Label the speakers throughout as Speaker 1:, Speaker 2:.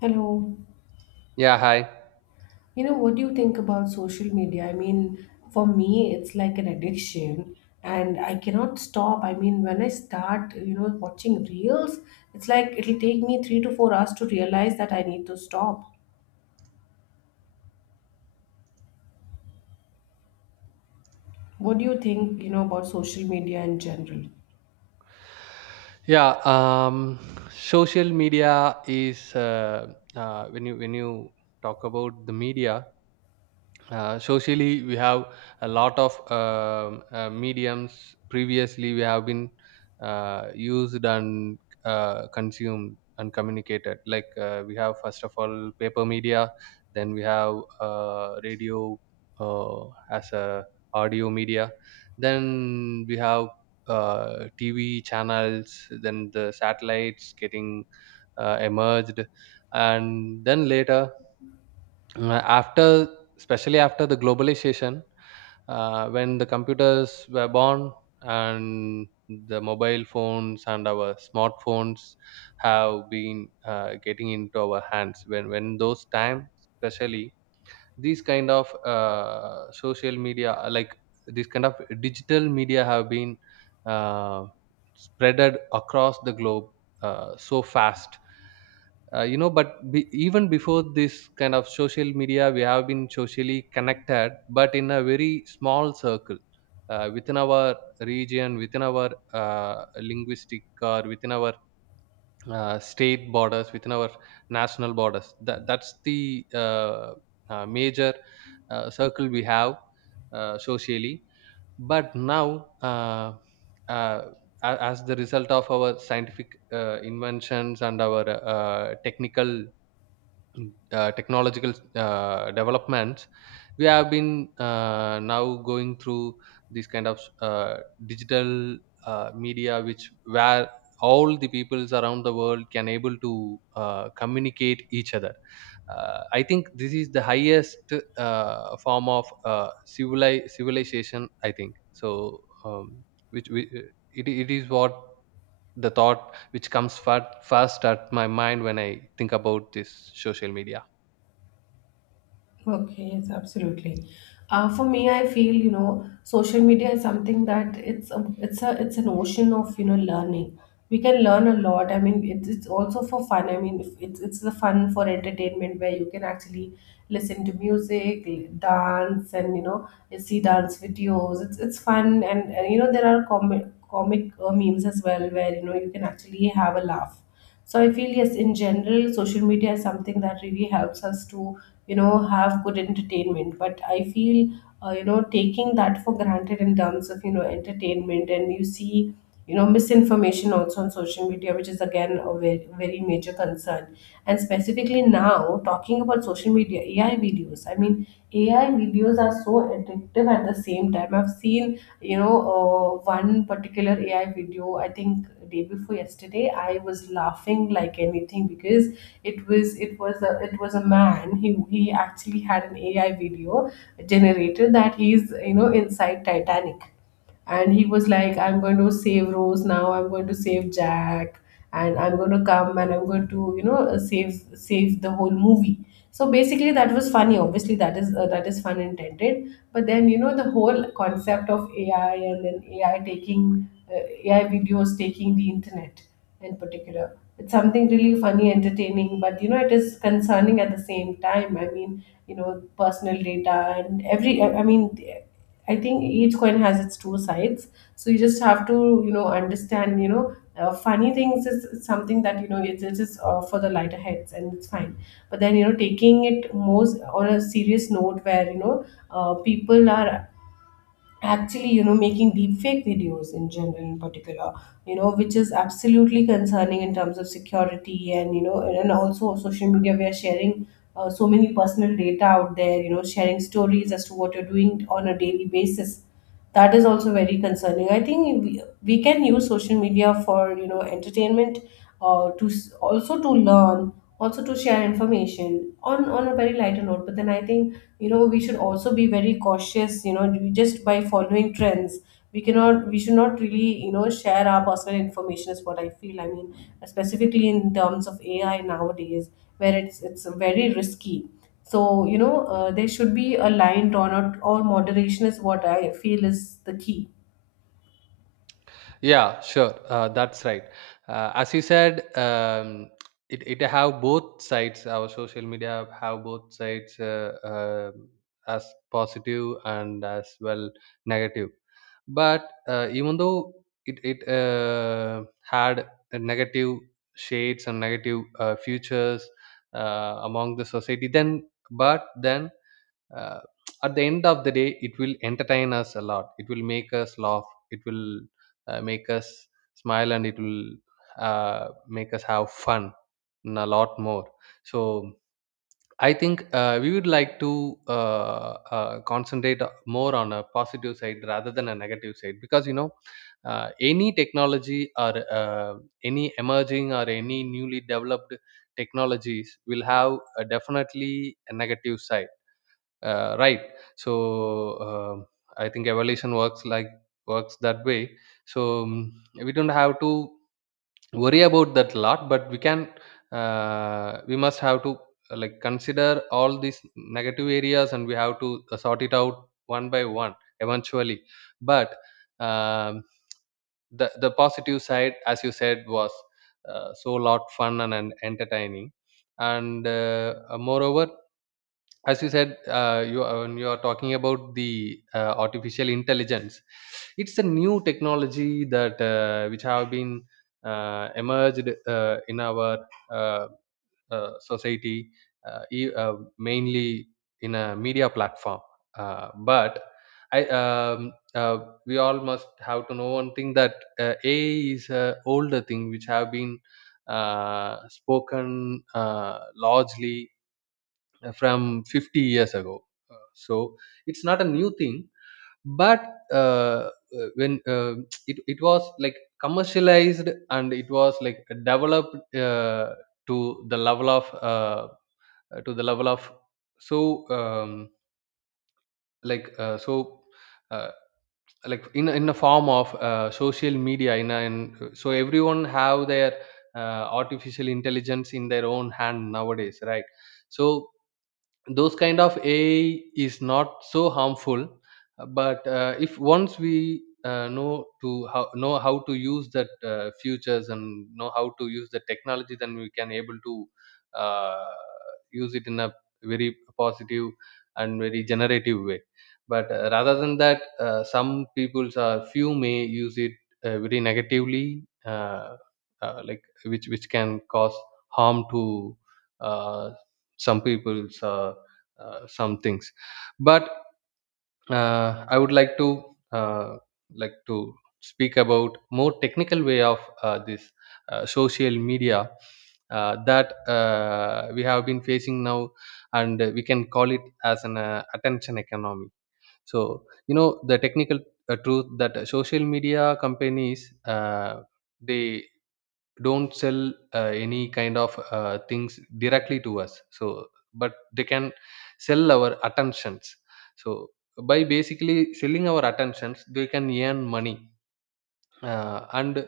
Speaker 1: Hello.
Speaker 2: Yeah, hi.
Speaker 1: What do you think about social media? For me, it's like an addiction and I cannot stop. I mean, when I start, watching reels, it's like it'll take me 3 to 4 hours to realize that I need to stop. What do you think, about social media in general?
Speaker 2: Yeah, um, Social media is when you talk about the media, socially we have a lot of mediums. Previously we have been used and consumed and communicated, like we have, first of all, paper media, then we have radio uh, as a audio media, then we have tv channels, then the satellites getting emerged, and then later after, especially after the globalization, when the computers were born and the mobile phones and our smartphones have been getting into our hands. When those times, especially these kind of social media, like this kind of digital media have been uh, spreaded across the globe so fast. You know, but even before this kind of social media we have been socially connected, but in a very small circle, within our region, within our linguistic, or within our state borders, within our national borders. That's the major circle we have socially. But now, uh, as the result of our scientific inventions and our technical technological developments, we have been now going through this kind of digital media, which, where all the peoples around the world can able to communicate each other. I think this is the highest form of civilization, I think so. um, which we, it is what the thought which comes first at my mind when I think about this social media.
Speaker 1: Okay, yes, absolutely. For me, I feel social media is something that it's a, it's a it's an ocean of learning. We can learn a lot. I mean, it's also for fun. I mean, if it's it's the fun for entertainment where you can actually listen to music, dance, and you see dance videos. It's fun, and there are comic memes as well where you can actually have a laugh. So I feel yes, in general, social media is something that really helps us to have good entertainment, but I feel taking that for granted in terms of entertainment. And you see misinformation also on social media, which is again a very, very major concern. And specifically now talking about social media AI videos, I mean, AI videos are so addictive. At the same time, I've seen one particular AI video, I think day before yesterday, I was laughing like anything because it was a man. He actually had an AI video generator that he's inside Titanic, and he was like, I'm going to save Rose, now I'm going to save Jack, and I'm going to come and I'm going to save the whole movie. So basically that was funny, obviously that is fun intended. But then the whole concept of AI, and then AI taking AI videos taking the internet in particular, it's something really funny, entertaining, but it is concerning at the same time. I mean, personal data and every I mean, I think each coin has its two sides. So you just have to, understand, funny things is something that, it's for the lighter heads and it's fine. But then, taking it most on a serious note where, people are actually, making deep fake videos in general, in particular, which is absolutely concerning in terms of security. And, and also social media, we are sharing so many personal data out there, sharing stories as to what you're doing on a daily basis. That is also very concerning. I think we can use social media for entertainment, to also to learn, also to share information on a very lighter note. But then I think we should also be very cautious. We just by following trends, we cannot, we should not really share our personal information is what I feel. I mean, specifically in terms of AI nowadays, where it's very risky. So, there should be a line drawn out, or moderation is what I feel is the key.
Speaker 2: Yeah, sure. That's right. As you said, it have both sides. Our social media have both sides, as positive and as well negative. But even though it had a negative shades and negative futures among the society, then, but then, uh, at the end of the day it will entertain us a lot, it will make us laugh, it will make us smile, and it will make us have fun and a lot more. So I think we would like to concentrate more on a positive side rather than a negative side, because you know any technology or uh, any emerging or any newly developed technologies will have a definitely a negative side, right? So, um I think evolution works like works that way. So, we don't have to worry about that a lot, but we can we must have to like consider all these negative areas, and we have to sort it out one by one eventually. But um, the positive side, as you said, was so lot fun and entertaining. And moreover, as you said, you when you are talking about the artificial intelligence, it's a new technology that which have been emerged in our uh, society, mainly in a media platform. But I uh, we all must have to know one thing, that ai is a older thing which have been spoken uh, largely from 50 years ago. So it's not a new thing. But uh, when it was like commercialized, and it was like developed uh, to the level of uh, to the level of, so um, like so uh, like in in a form of social media, in, so everyone have their artificial intelligence in their own hand nowadays, right? So those kind of ai is not so harmful, but if once we know to how, know how to use that futures and know how to use the technology, then we can able to uh, use it in a very positive and very generative way. But rather than that, some people's are few may use it very negatively, like which can cause harm to uh, some people's, some things. But I would uh, like to speak about more technical way of this social media that we have been facing now, and we can call it as an attention economy. So you know the technical truth, that social media companies, they don't sell any kind of things directly to us. So but they can sell our attentions. So by basically selling our attentions they can earn money. And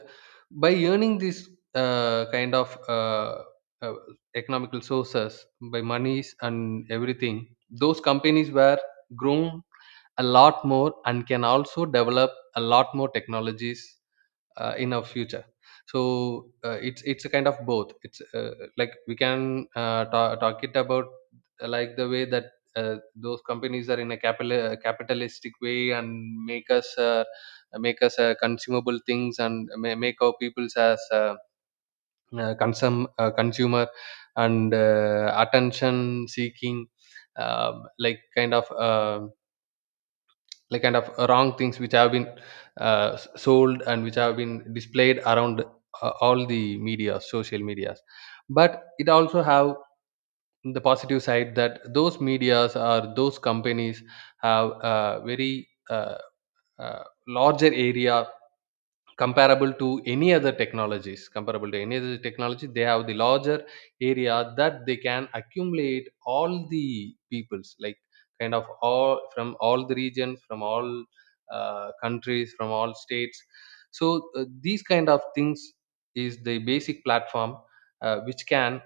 Speaker 2: by earning this kind of uh, economical sources by monies and everything, those companies were grown a lot more and can also develop a lot more technologies in our future. So it's a kind of both. It's Like we can talk it about like the way that those companies are in a capital capitalistic way and make us uh, make us consumable things, and make our peoples as consumer and attention seeking um, like kind of um like kind of wrong things, which have been sold and which have been displayed around all the media social medias. But it also have the positive side, that those medias or those companies have a very larger area comparable to any other technologies, comparable to any other technology. They have the larger area that they can accumulate all the peoples, like kind of all, from all the regions, from all countries, from all states. So these kind of things is the basic platform which can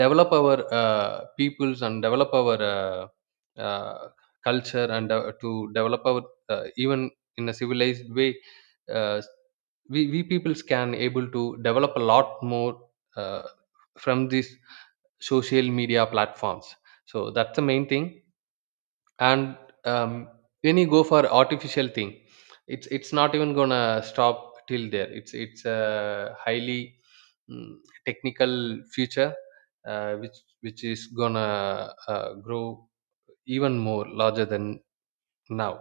Speaker 2: develop our peoples and develop our uh, culture, and to develop our even in a civilized way. uh, we peoples can able to develop a lot more uh, from these social media platforms. So that's the main thing. And um, when you go for artificial thing, it's not even gonna stop till there. It's highly mm, technical future which is gonna grow even more larger than now.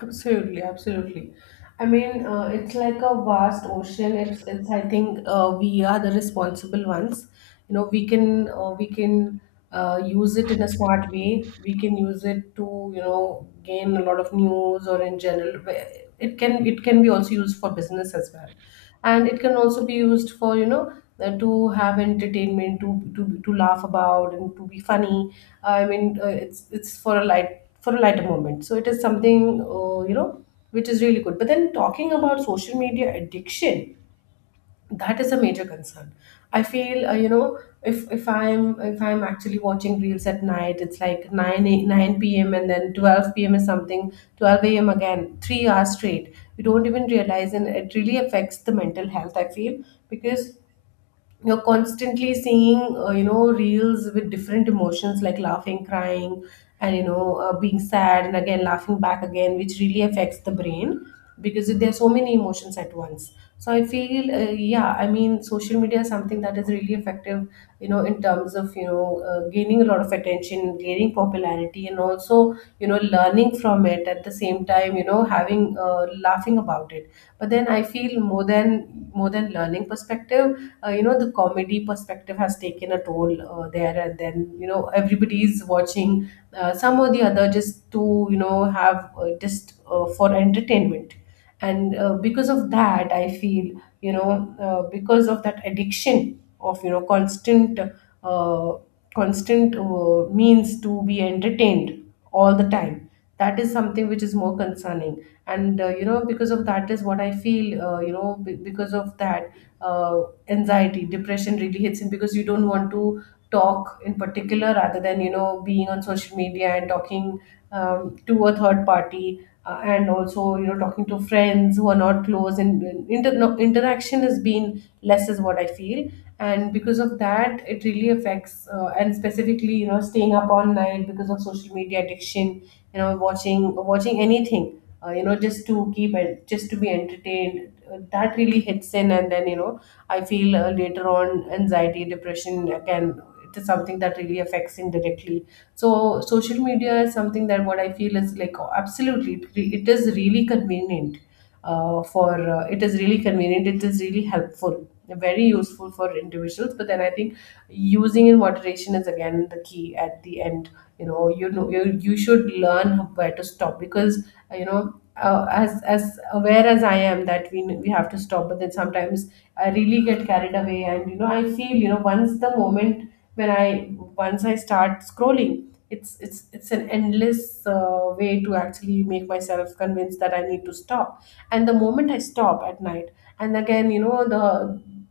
Speaker 1: Absolutely, absolutely. I mean, it's like a vast ocean. It's, it's. I think we are the responsible ones. You know, we can use it in a smart way. We can use it to, gain a lot of news or in general. Where it can be also used for business as well, and it can also be used for, to have entertainment, to laugh about and to be funny. I mean, it's for a light, for a lighter moment. So it is something uh, you know which is really good. But then talking about social media addiction, that is a major concern I feel. If I'm actually watching reels at night, it's like 9 a, 9 p.m, and then 12 p.m is something, 12 a.m, again 3 hours straight, we don't even realize, and it really affects the mental health I feel. Because you're constantly seeing reels with different emotions, like laughing, crying, and being sad and again laughing back again, which really affects the brain, because there are so many emotions at once. So I feel yeah, I mean social media is something that is really effective, in terms of gaining a lot of attention, gaining popularity, and also learning from it. At the same time, having laughing about it. But then I feel more than learning perspective, the comedy perspective has taken a toll there. And then everybody is watching some or the other just to have just for entertainment. And because of that I feel you know because of that addiction of uh, constant means to be entertained all the time, that is something which is more concerning. And because of that is what I feel. Because of that, uh, anxiety, depression really hits in, because you don't want to talk in particular, rather than being on social media and talking, to a third party. And also talking to friends who are not close, and inter- no, interaction has been less is what I feel. And because of that it really affects, and specifically staying up all night because of social media addiction, watching anything, just to keep, just to be entertained, that really hits in. And then I feel later on anxiety, depression can, it is something that really affects indirectly. So social media is something that, what I feel is like, oh, absolutely, it is really convenient, for it is really convenient, it is really helpful, very useful for individuals. But then I think using in moderation is again the key at the end. You should learn where to stop. Because as aware as I am that we have to stop, but then sometimes I really get carried away. And I feel once the moment, when I, once I start scrolling, it's an endless way to actually make myself convinced that I need to stop. And the moment I stop at night, and again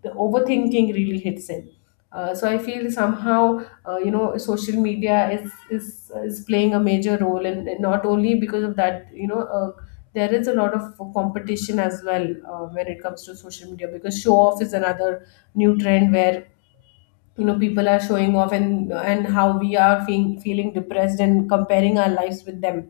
Speaker 1: the overthinking really hits in. So I feel somehow social media is is is playing a major role. And not only because of that, there is a lot of competition as well, when it comes to social media, because show off is another new trend, where people are showing off, and how we are feeling depressed and comparing our lives with them.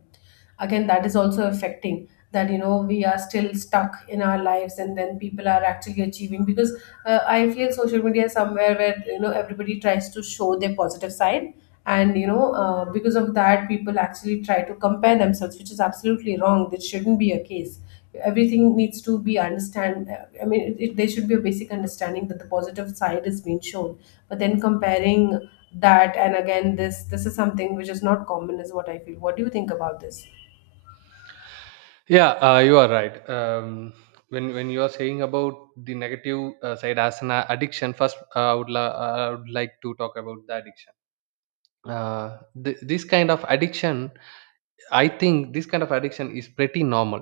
Speaker 1: Again, that is also affecting, that we are still stuck in our lives and then people are actually achieving. Because I feel social media is somewhere where everybody tries to show their positive side. And because of that, people actually try to compare themselves, which is absolutely wrong. This shouldn't be a case. Everything needs to be understand. I mean, there should be a basic understanding that the positive side is being shown. But then comparing that, and again this is something which is not common is what I feel. What do you think about this,
Speaker 2: Yeah, you are right. When you are saying about the negative side as an addiction, first I, I would like to talk about the addiction. uh, this kind of addiction, I think this kind of addiction is pretty normal.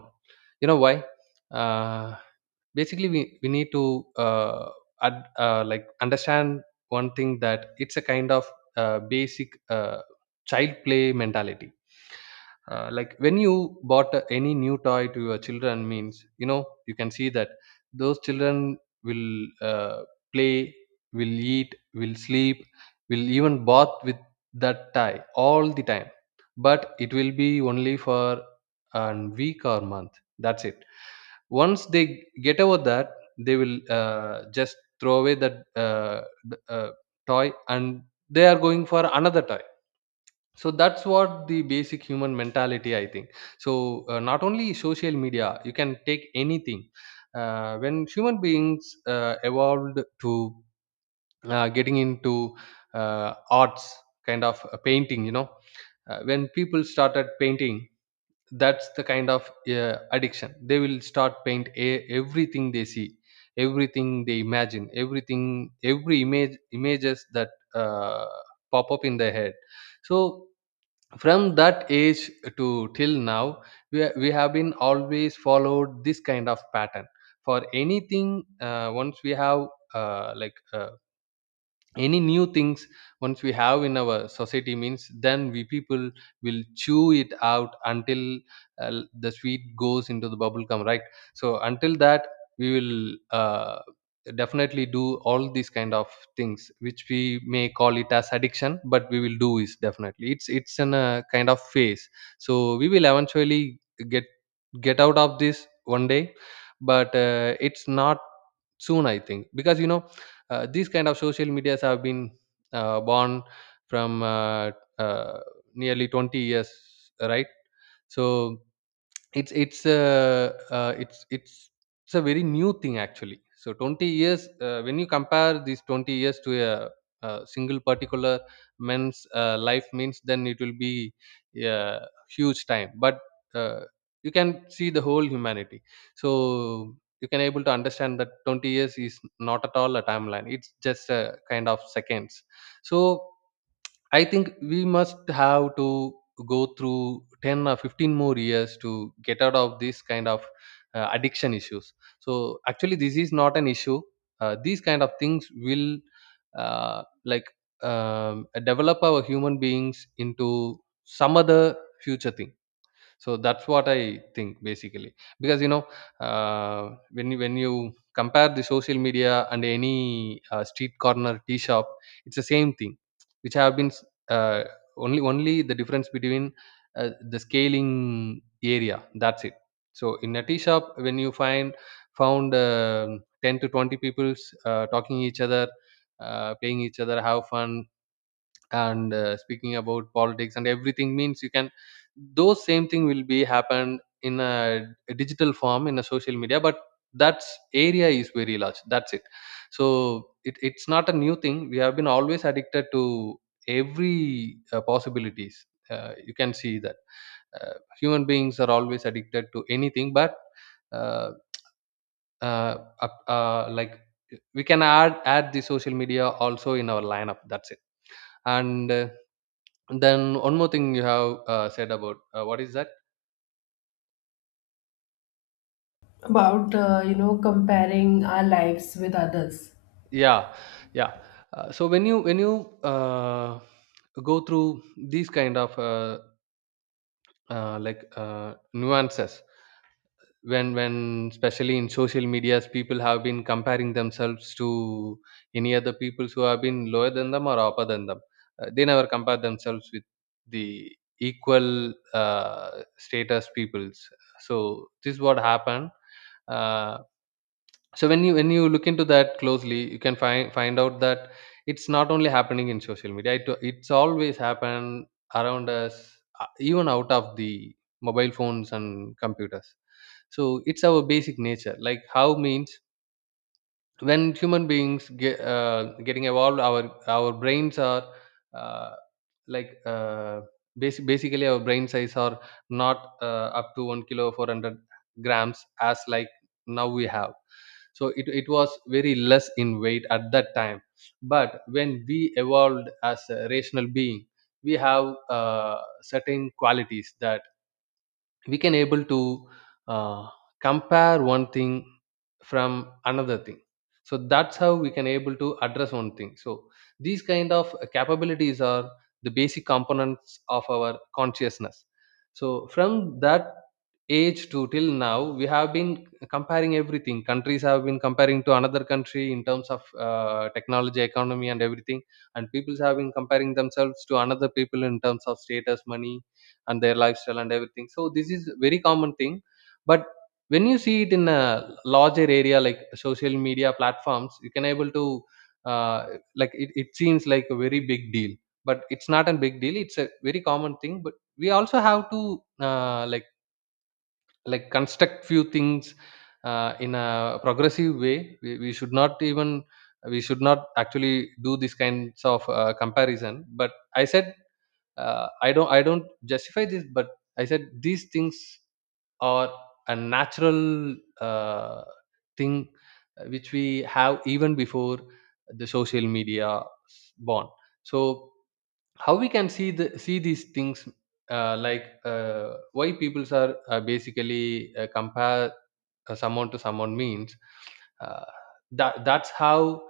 Speaker 2: You know why? Uh, Basically, we need to like understand one thing, that it's a kind of basic child play mentality. Like when you bought any new toy to your children, means you know, you can see that those children will uh, play, will eat, will sleep, will even bath with that tie all the time. But it will be only for a week or month, that's it. Once they get over that, they will just throw away that uh, d- uh, toy, and they are going for another toy. So that's what the basic human mentality, I think. So not only social media, you can take anything. When human beings evolved to getting into arts, kind of painting, you know, when people started painting, that's the kind of addiction. They will start paint everything they see, everything they imagine, everything, every image, images that uh, pop up in their head. So from that age to till now, we have been always followed this kind of pattern for anything. Once we have uh, like uh, any new things, once we have in our society, means then we people will chew it out until the sweet goes into the bubble gum, right? So until that we will definitely do all these kind of things, which we may call it as addiction, but we will do, is definitely it's in a kind of phase. So we will eventually get get out of this one day. But it's not soon, I think, because you know these kind of social medias have been born from uh, nearly 20 years, right? So it's it's a very new thing actually. So 20 years, when you compare these 20 years to a single particular man's life, means then it will be a huge time. But uh, you can see the whole humanity. So you can able to understand that 20 years is not at all a timeline, it's just a kind of seconds. So I think we must have to go through 10 or 15 more years to get out of this kind of addiction issues. So actually, this is not an issue. These kind of things will uh, like develop our human beings into some other future thing, so that's what I think basically. Because when when you compare the social media and any street corner tea shop, it's the same thing which have been uh, only the difference between the scaling area, that's it. So in a tea shop, when you find found 10 to 20 peoples talking each other, playing each other, have fun, and speaking about politics and everything, means you can, those same thing will be happen in a digital form in a social media, but that's area is very large, that's it. So it's not a new thing. We have been always addicted to every possibilities. Uh, you can see that human beings are always addicted to anything, but uh, uh, up- uh, like we can add the social media also in our lineup, that's it. And then one more thing you have said about what is that.
Speaker 1: about comparing our lives with others?
Speaker 2: Yeah, yeah. So when you go through these kind of nuances, when especially in social medias, people have been comparing themselves to any other peoples who have been lower than them or upper than them. Uh, they never compare themselves with the equal status peoples. So this is what happened. Uh, so when you look into that closely, you can find out that it's not only happening in social media, it's always happened around us, even out of the mobile phones and computers. So it's our basic nature. Like, how means, when human beings get getting evolved, our brains are uh, like uh, basically, our brain size are not up to 1 kilo 400 grams as like now we have. So it was very less in weight at that time. But when we evolved as a rational being, we have certain qualities that we can able to uh, compare one thing from another thing. So that's how we can able to address one thing. So these kind of capabilities are the basic components of our consciousness. So from that age to till now, we have been comparing everything. Countries have been comparing to another country in terms of technology, economy and everything, and people have been comparing themselves to another people in terms of status, money and their lifestyle and everything. So this is very common thing. But when you see it in a larger area like social media platforms, you can able to uh, it seems like a very big deal, but it's not a big deal. It's a very common thing. But we also have to construct few things in a progressive way. We we, should not even, we should not actually do these kinds of comparison, but I said, I don't, I don't justify this. But I said these things or a natural thing which we have even before the social media born. So how we can see the, see these things, why peoples are basically compare someone to someone, means uh, that's how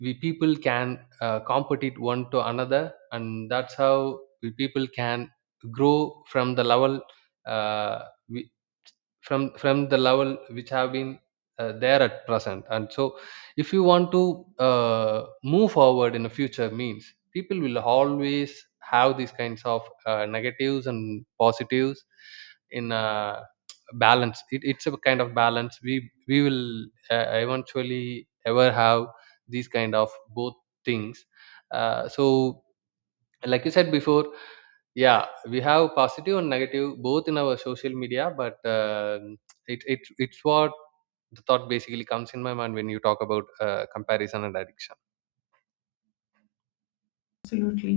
Speaker 2: we people can compete it one to another, and that's how we people can grow from the level uh, we, from the level which have been there at present. And so if you want to move forward in the future means, people will always have these kinds of negatives and positives in a balance. It's a kind of balance we will eventually ever have these kind of both things. So like you said before, yeah, we have positive and negative both in our social media, but it it's what the thought basically comes in my mind when you talk about comparison and addiction.
Speaker 1: Absolutely.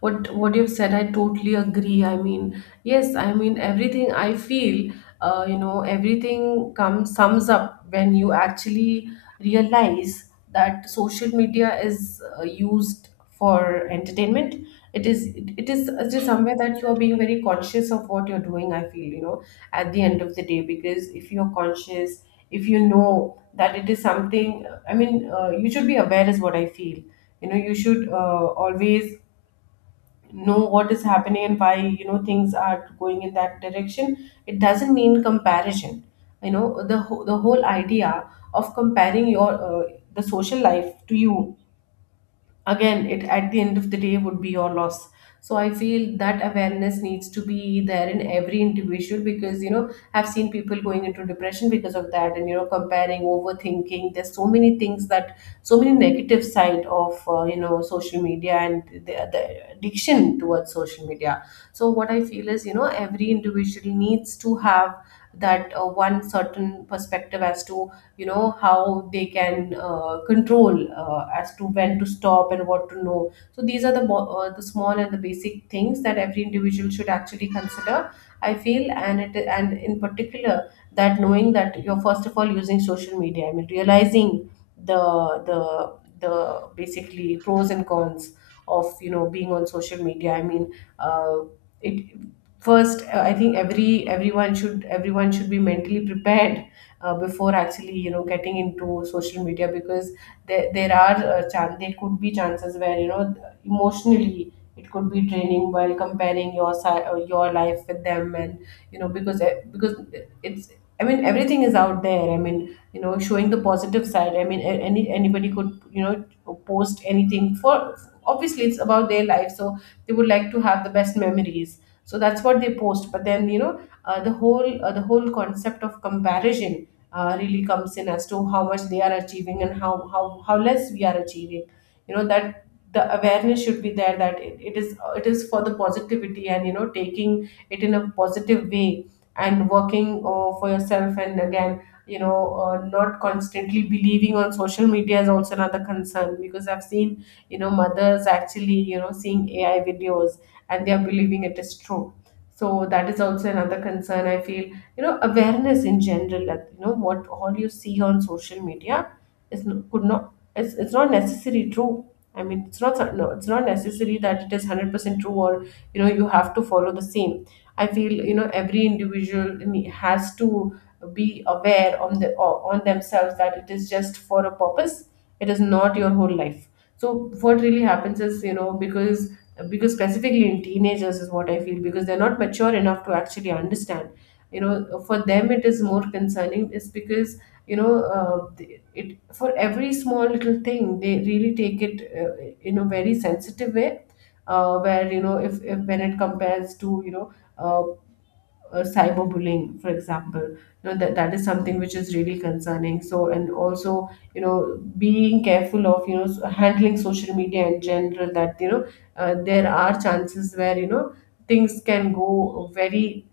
Speaker 1: What you've said, I totally agree. I mean, yes, I mean, everything I feel everything comes, sums up when you actually realize that social media is used for entertainment. It is just somewhere that you are being very conscious of what you're doing, I feel. At the end of the day, because if you're conscious, if you know that it is something, I mean, you should be aware is what I feel. You should always know what is happening and why things are going in that direction. It doesn't mean comparison. The whole idea of comparing your the social life to you, again it, at the end of the day, would be your loss. So I feel that awareness needs to be there in every individual, because I've seen people going into depression because of that, and you know Comparing, overthinking, there's so many things that, so many negative side of social media and the addiction towards social media. So what I feel is, you know, every individual needs to have that one certain perspective as to, you know, how they can control, as to when to stop and what to know. So these are the the small and the basic things that every individual should actually consider, I feel. And in particular, that knowing that you're first of all using social media, I mean realizing the the the basically pros and cons of, you know, being on social media, I mean, uh, it first I think everyone should be mentally prepared before actually, you know, getting into social media, because there are there could be chances where, you know, emotionally it could be draining while comparing your your life with them. And you know, because it's, I mean, everything is out there. I mean, you know, showing the positive side, I mean, anybody could, you know, post anything for, obviously it's about their life, so they would like to have the best memories, so that's what they post. But then, you know, the whole concept of comparison really comes in as to how much they are achieving and how less we are achieving. You know that the awareness should be there, that it is, it is for the positivity and, you know, taking it in a positive way and working for yourself. And again, you know, not constantly believing on social media is also another concern, because I've seen, you know, mothers actually, you know, seeing AI videos and they are believing it is true. So that is also another concern, I feel. You know, awareness in general, that, you know, what all you see on social media is could not, it's not necessarily true. I mean, it's not so- no, it's not necessary that it is 100% true, or, you know, you have to follow the same. I feel, you know, every individual has to be aware on the on themselves that it is just for a purpose, it is not your whole life. So what really happens is, you know, because specifically in teenagers is what I feel, because they're not mature enough to actually understand. You know, for them it is more concerning, is because, you know, it, for every small little thing, they really take it in a very sensitive way, where, you know, if when it compares to, you know, uh, cyberbullying, for example. You know that is something which is really concerning. So, and also, you know, being careful of, you know, handling social media in general, that, you know, there are chances where, you know, things can go very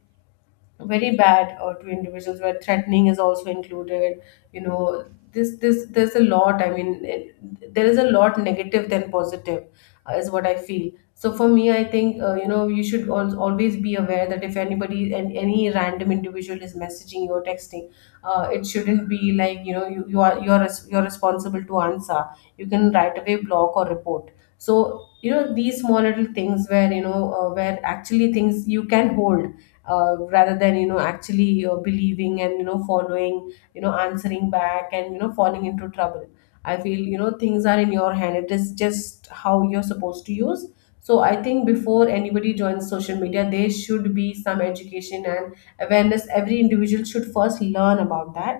Speaker 1: very bad to individuals, where threatening is also included, you know. This there's a lot, I mean there is a lot negative than positive, is what I feel. So for me, I think, you know, you should always be aware that if anybody and any random individual is messaging you or texting, it shouldn't be like, you know, you're you're responsible to answer. You can right away block or report. So, you know, these small little things where, you know, where actually things you can hold, rather than, you know, actually believing and, you know, following, you know, answering back and, you know, falling into trouble. I feel, you know, things are in your hand, it is just how you're supposed to use. So I think before anybody joins social media, there should be some education and awareness, every individual should first learn about that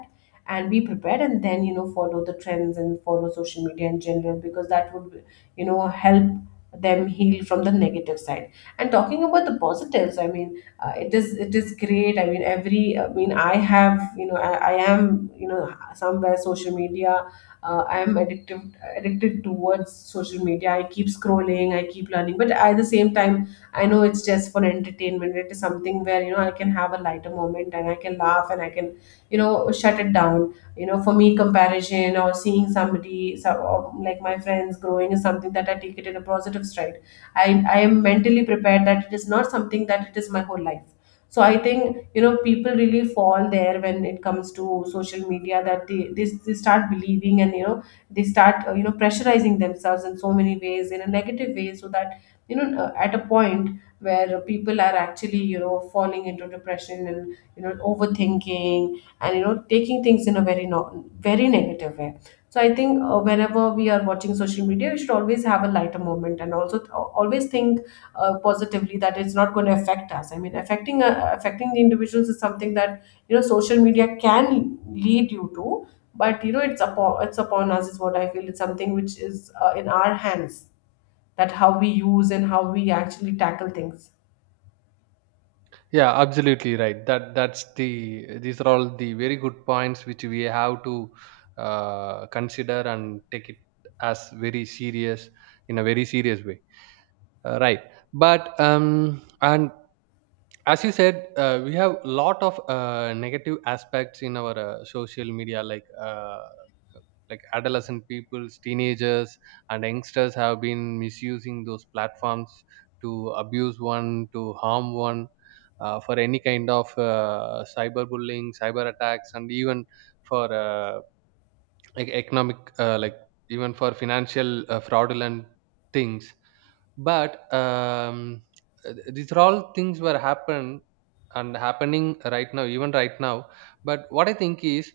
Speaker 1: and be prepared, and then, you know, follow the trends and follow social media in general, because that would, you know, help them heal from the negative side. And talking about the positives, I mean, it is great. I mean, I have, you know, I am, you know, somewhere social media, I am addicted towards social media. I keep scrolling, I keep learning, but at the same time, I know it's just for entertainment. It is something where, you know, I can have a lighter moment and I can laugh, and I can, you know, shut it down. You know, for me, comparison or seeing or like my friends growing is something that I take it in a positive stride. i I am mentally prepared that it is not something that it is my whole life. So I think, you know, people really fall there when it comes to social media, that they start believing and, you know, they start, you know, pressurizing themselves in so many ways in a negative way, so that, you know, at a point where people are actually, you know, falling into depression and, you know, overthinking, and, you know, taking things in a very very negative way. So I think, whenever we are watching social media, we should always have a lighter moment and also always think positively that it's not going to affect us. I mean, affecting the individuals is something that, you know, social media can lead you to, but you know, it's upon us is what I feel. It's something which is, in our hands, that how we use and how we actually tackle things.
Speaker 2: Yeah, absolutely right. That's the, these are all the very good points which we have to consider and take it as very serious, in a very serious way. Right, but and as you said, we have a lot of negative aspects in our social media, like adolescent peoples, teenagers and youngsters have been misusing those platforms to abuse one, to harm one, for any kind of cyberbullying, cyber attacks, and even for economic, even for financial fraudulent things. But these are all things were happen and happening right now, even right now. But what I think is,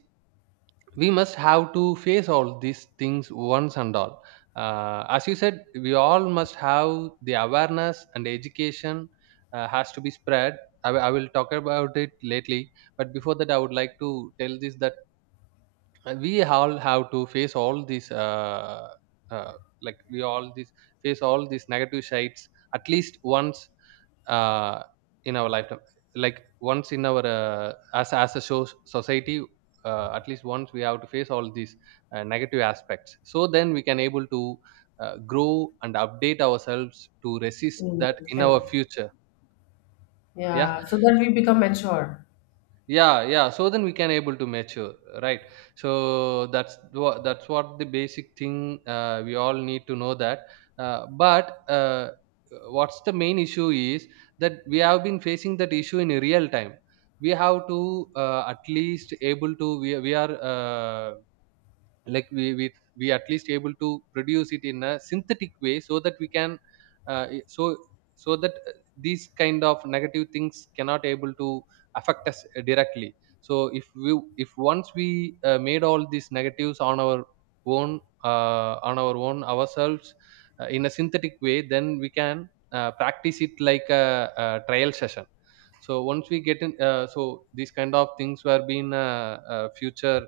Speaker 2: we must have to face all these things once and all. Uh, as you said, we all must have the awareness and education has to be spread. I will talk about it lately, but before that, I would like to tell this that we all have to face all these uh, like we all these face all these negative sides at least once uh, in our lifetime. Like once in our as a society, at least once we have to face all these negative aspects, so then we can able to grow and update ourselves to resist
Speaker 1: Mm,
Speaker 2: that in our
Speaker 1: correct.
Speaker 2: future. Yeah.
Speaker 1: Yeah, so that we become mature.
Speaker 2: Yeah, yeah, so then we can able to mature, right? So that's what, that's what the basic thing we all need to know. That but what's the main issue is that we have been facing that issue in real time. We have to at least able to, we are like we we we at least able to produce it in a synthetic way so that we can so so that these kind of negative things cannot able to affect us directly. So if we, if once we made all these negatives on our own, on our own ourselves, in a synthetic way, then we can practice it like a trial session. So once we get in so these kind of things were being a future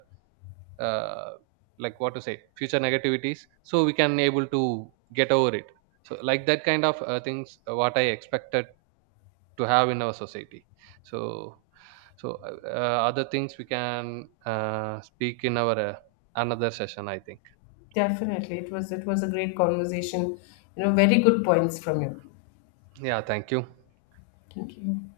Speaker 2: uh, what to say, future negativities, so we can able to get over it. So like that kind of things what I expected to have in our society. So so other things we can speak in our another session, I think.
Speaker 1: Definitely, it was a great conversation. You know, very good points from you.
Speaker 2: Yeah, thank you.
Speaker 1: Thank you.